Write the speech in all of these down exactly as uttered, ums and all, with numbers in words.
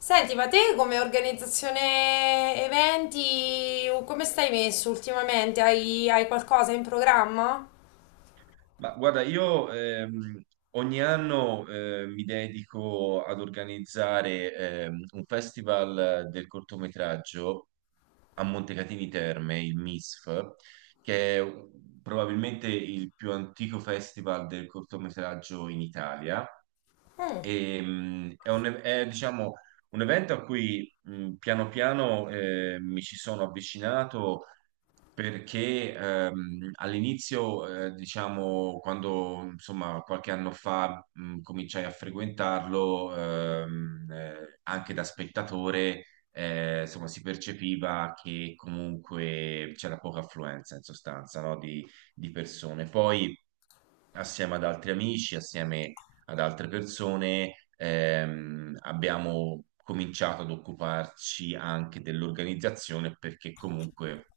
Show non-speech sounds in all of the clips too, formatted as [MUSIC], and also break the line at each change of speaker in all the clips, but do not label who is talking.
Senti, ma te come organizzazione eventi, come stai messo ultimamente? Hai, hai qualcosa in programma?
Ma guarda, io ehm, ogni anno eh, mi dedico ad organizzare ehm, un festival del cortometraggio a Montecatini Terme, il M I S F, che è probabilmente il più antico festival del cortometraggio in Italia.
Mm.
E, mh, è un, è, diciamo, un evento a cui mh, piano piano eh, mi ci sono avvicinato perché ehm, all'inizio, eh, diciamo, quando insomma qualche anno fa mh, cominciai a frequentarlo, ehm, eh, anche da spettatore, eh, insomma, si percepiva che comunque c'era poca affluenza in sostanza, no, di, di persone. Poi, assieme ad altri amici, assieme ad altre persone, ehm, abbiamo cominciato ad occuparci anche dell'organizzazione perché comunque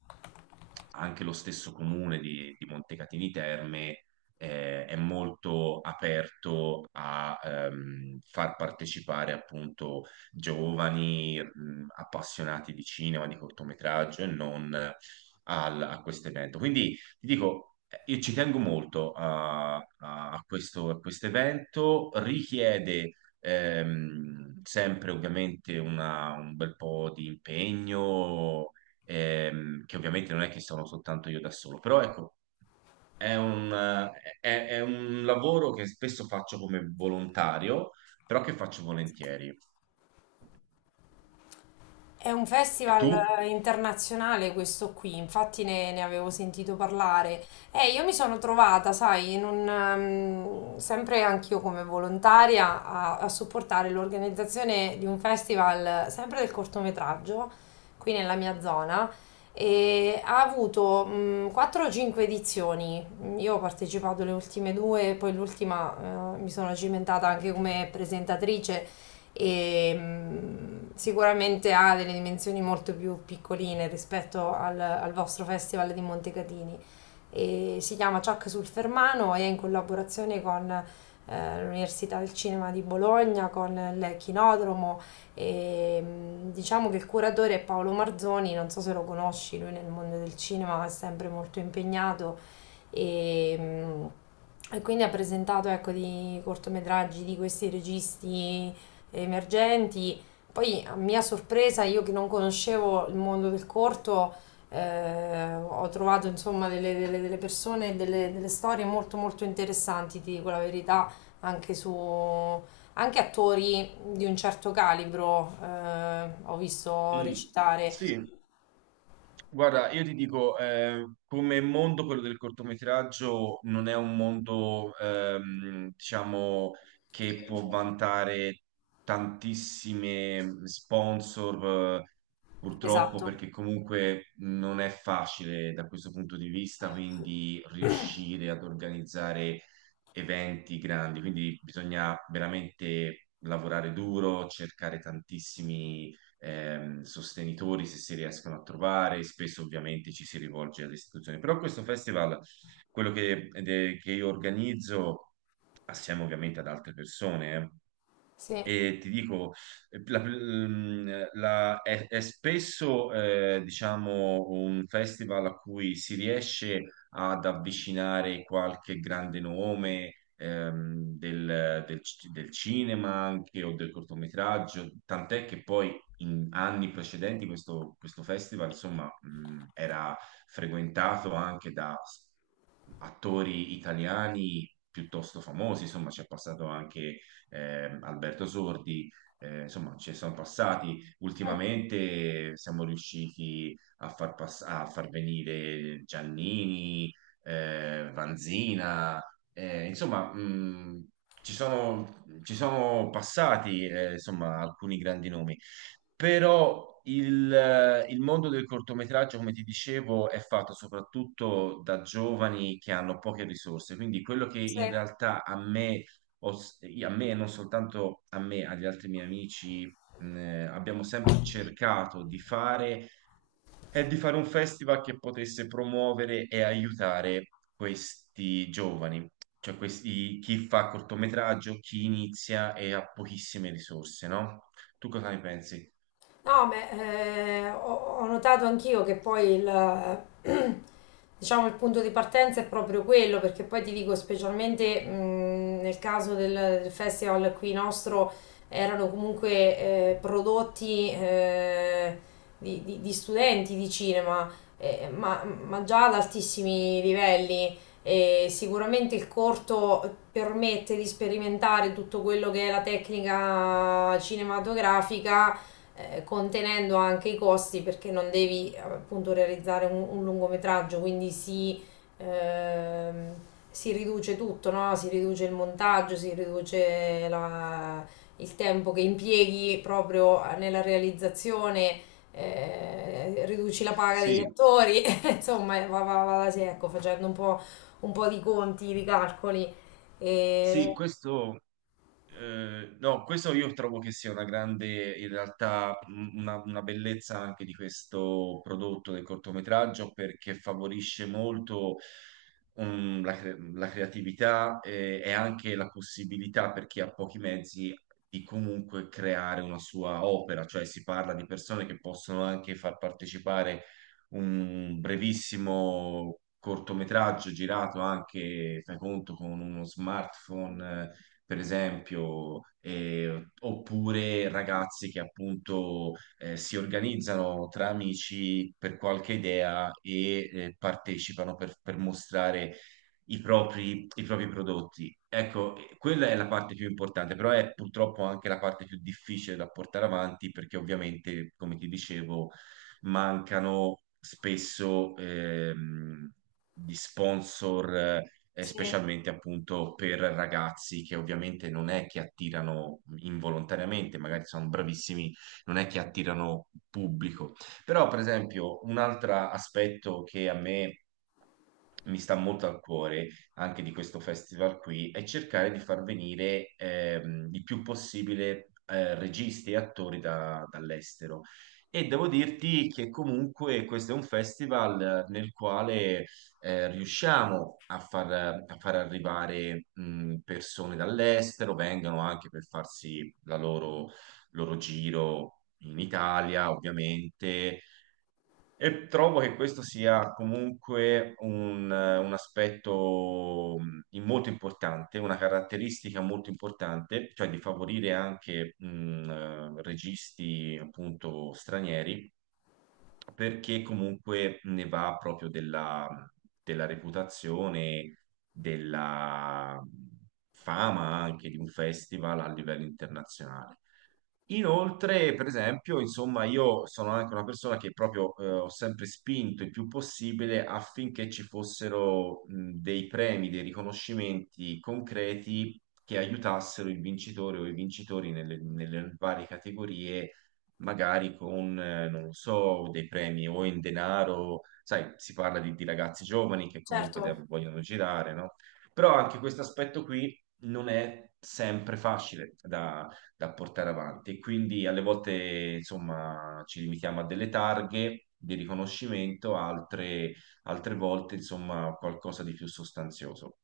anche lo stesso comune di, di Montecatini Terme eh, è molto aperto a ehm, far partecipare appunto giovani mh, appassionati di cinema, di cortometraggio e non al- a questo evento. Quindi ti dico, io ci tengo molto a, a questo, a questo evento, richiede ehm, sempre ovviamente una- un bel po' di impegno, ehm, che ovviamente non è che sono soltanto io da solo, però ecco, è un, eh, è- è un lavoro che spesso faccio come volontario, però che faccio volentieri.
È un
E tu?
festival eh, internazionale questo qui, infatti ne, ne avevo sentito parlare. E io mi sono trovata, sai, in un, ehm, sempre anch'io come volontaria a, a supportare l'organizzazione di un festival eh, sempre del cortometraggio, qui nella mia zona, e ha avuto mh, quattro o cinque edizioni. Io ho partecipato alle ultime due, poi l'ultima eh, mi sono cimentata anche come presentatrice e mh, sicuramente ha delle dimensioni molto più piccoline rispetto al, al vostro festival di Montecatini. E si chiama Ciak sul Fermano e è in collaborazione con eh, l'Università del Cinema di Bologna, con il Chinodromo e mh, diciamo che il curatore è Paolo Marzoni, non so se lo conosci, lui nel mondo del cinema è sempre molto impegnato e, mm, e quindi ha presentato ecco, di cortometraggi di questi registi emergenti. Poi, a mia sorpresa, io che non conoscevo il mondo del corto, eh, ho trovato insomma delle, delle- delle persone, delle, delle storie molto molto interessanti, ti dico la verità, anche su anche attori di un certo calibro, eh, ho visto
Mm,
recitare.
sì. Guarda, io ti dico, eh, come mondo quello del cortometraggio non è un mondo, ehm, diciamo, che può vantare tantissime sponsor, eh, purtroppo,
Esatto.
perché comunque non è facile da questo punto di vista, quindi riuscire ad organizzare eventi grandi, quindi bisogna veramente lavorare duro, cercare tantissimi ehm, sostenitori se si riescono a trovare, spesso ovviamente ci si rivolge alle istituzioni. Però questo festival, quello che, de- che io organizzo assieme ovviamente ad altre persone, eh,
Sì.
e ti dico, eh, la- mm, la- è, è spesso, eh, diciamo, un festival a cui si riesce ad avvicinare qualche grande nome, ehm, del, del c- del cinema anche o del cortometraggio, tant'è che poi in anni precedenti questo, questo festival, insomma, mm, era frequentato anche da s- attori italiani piuttosto famosi, insomma, ci è passato anche eh, Alberto Sordi, eh, insomma, ci sono passati
Mm,
ultimamente, siamo riusciti a far, pass- a far venire Giannini, eh, Vanzina, eh, insomma, mh, ci sono, ci sono passati, eh, insomma, alcuni grandi nomi, però il, il mondo del cortometraggio, come ti dicevo, è fatto soprattutto da giovani che hanno poche risorse, quindi quello che
sì.
in realtà a me ho s- a me, non soltanto a me, agli altri miei amici, mh, eh, abbiamo sempre cercato di fare, è di fare un festival che potesse promuovere e aiutare questi giovani, cioè questi, chi fa cortometraggio, chi inizia e ha pochissime risorse, no? Tu cosa ne pensi?
No, ma eh, ho, ho notato anch'io che poi il, [CLEARS THROAT] diciamo, il punto di partenza è proprio quello, perché poi ti dico, specialmente mh, nel caso del, del festival qui nostro, erano comunque eh, prodotti eh, di, di- di studenti di cinema, eh, ma, ma già ad altissimi livelli. E sicuramente il corto permette di sperimentare tutto quello che è la tecnica cinematografica eh, contenendo anche i costi perché non devi eh, appunto realizzare un, un lungometraggio, quindi si, ehm, si riduce tutto, no? Si riduce il montaggio, si riduce la- il tempo che impieghi proprio nella realizzazione, eh, riduci la paga degli
Sì,
attori, [LAUGHS] insomma va, va, va da sé, ecco, facendo un po', un po' di conti, di calcoli.
sì,
E...
questo. Eh, no, questo io trovo che sia una grande, in realtà, m- una, una bellezza anche di questo prodotto del cortometraggio perché favorisce molto um, la, cre- la creatività eh, e anche la possibilità per chi ha pochi mezzi di comunque creare una sua opera, cioè si parla di persone che possono anche far partecipare un brevissimo cortometraggio girato anche, fai conto, con uno smartphone per esempio, eh, oppure ragazzi che appunto eh, si organizzano tra amici per qualche idea e eh, partecipano per, per mostrare i propri, i propri prodotti. Ecco, eh, quella è la parte più importante, però è purtroppo anche la parte più difficile da portare avanti perché ovviamente, come ti dicevo, mancano spesso ehm, gli sponsor, eh,
Sì,
specialmente appunto per ragazzi che ovviamente non è che attirano involontariamente, magari sono bravissimi, non è che attirano pubblico. Però, per esempio, un altro aspetto che a me mi sta molto al cuore anche di questo festival qui è cercare di far venire ehm, il più possibile eh, registi e attori da- dall'estero. E devo dirti che comunque questo è un festival nel quale eh, riusciamo a far, a far arrivare mh, persone dall'estero, vengono anche per farsi la loro loro giro in Italia, ovviamente, e trovo che questo sia comunque un, un aspetto mh, molto importante, una caratteristica molto importante, cioè di favorire anche mh, eh, registi appunto stranieri, perché comunque ne va proprio della, della reputazione, della fama anche di un festival a livello internazionale. Inoltre, per esempio, insomma, io sono anche una persona che proprio eh, ho sempre spinto il più possibile affinché ci fossero mh, dei premi, dei riconoscimenti concreti che aiutassero il vincitore o i vincitori nelle, nelle varie categorie, magari con, eh, non lo so, dei premi o in denaro, sai, si parla di, di ragazzi giovani che comunque de-
certo.
vogliono girare, no? Però anche questo aspetto qui non è sempre facile da portare avanti. Quindi alle volte, insomma, ci limitiamo a delle targhe di riconoscimento, altre, altre volte, insomma, qualcosa di più sostanzioso.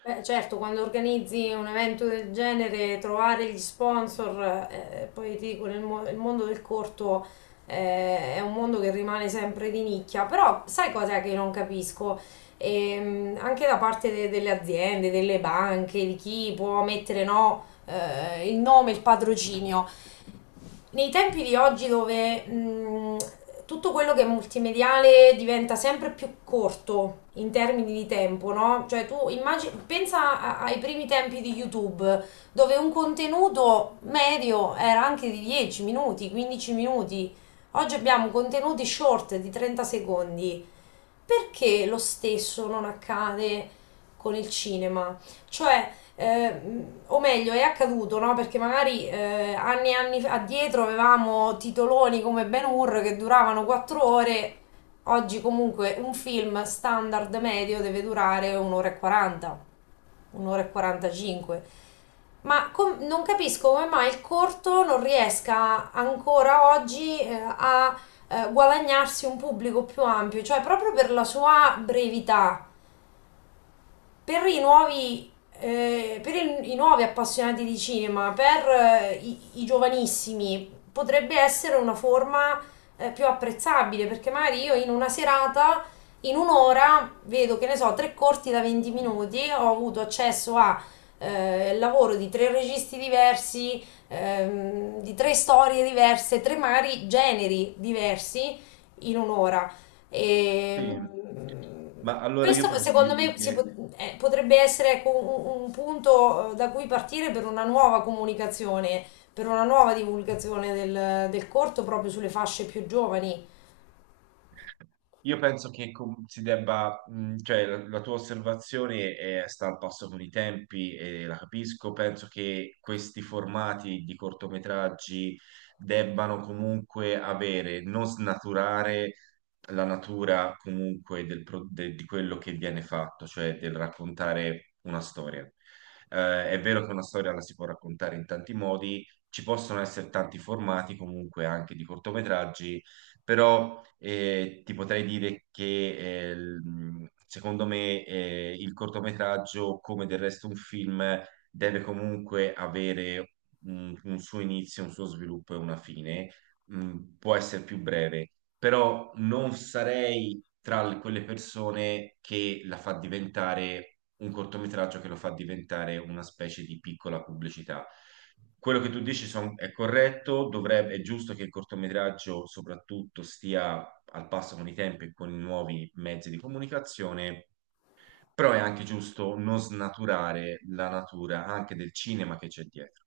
Beh, certo, quando organizzi un evento del genere, trovare gli sponsor, eh, eh, poi ti dico, nel mo- il mondo del corto eh, è un mondo che rimane sempre di nicchia, però sai cos'è che non capisco? Ehm, anche da parte de- delle aziende, delle banche, di chi può mettere no, eh, il nome, il patrocinio nei tempi di oggi dove mh, tutto quello che è multimediale diventa sempre più corto in termini di tempo, no? Cioè tu immagini, pensa a- ai primi tempi di YouTube, dove un contenuto medio era anche di dieci minuti, quindici minuti. Oggi abbiamo contenuti short di trenta secondi. Perché lo stesso non accade con il cinema? Cioè, eh, o meglio è accaduto, no? Perché magari eh, anni e anni fa- addietro avevamo titoloni come Ben Hur che duravano quattro ore, oggi comunque un film standard medio deve durare un'ora e quaranta, un'ora e quarantacinque. Ma com- non capisco come mai il corto non riesca ancora oggi eh, a eh, guadagnarsi un pubblico più ampio, cioè proprio per la sua brevità, per i nuovi, eh, per il- i nuovi appassionati di cinema, per eh, i, i giovanissimi, potrebbe essere una forma eh, più apprezzabile, perché magari io in una serata, in un'ora, vedo che ne so, tre corti da venti minuti, ho avuto accesso a eh, il lavoro di tre registi diversi, ehm, di tre storie diverse, tre magari generi diversi in un'ora.
Sì,
E,
ma allora io
questo
posso
secondo
dirti
me si
che
pot- eh, potrebbe essere ecco, un, un punto eh, da cui partire per una nuova comunicazione, per una nuova divulgazione del, del corto proprio sulle fasce più giovani,
io penso che com- si debba, mh, cioè la, la tua osservazione è, sta al passo con i tempi e la capisco, penso che questi formati di cortometraggi debbano comunque avere, non snaturare la natura comunque del pro- de- di quello che viene fatto, cioè del raccontare una storia. Eh, è vero che una storia la si può raccontare in tanti modi, ci possono essere tanti formati comunque anche di cortometraggi, però eh, ti potrei dire che eh, il- secondo me eh, il cortometraggio, come del resto un film, deve comunque avere un, un suo inizio, un suo sviluppo e una fine. Mm, può essere più breve, però non sarei tra le- quelle persone che la fa diventare un cortometraggio che lo fa diventare una specie di piccola pubblicità. Quello che tu dici son- è corretto, dovrebbe, è giusto che il cortometraggio soprattutto stia al passo con i tempi e con i nuovi mezzi di comunicazione, però è anche giusto non snaturare la natura anche del cinema che c'è dietro.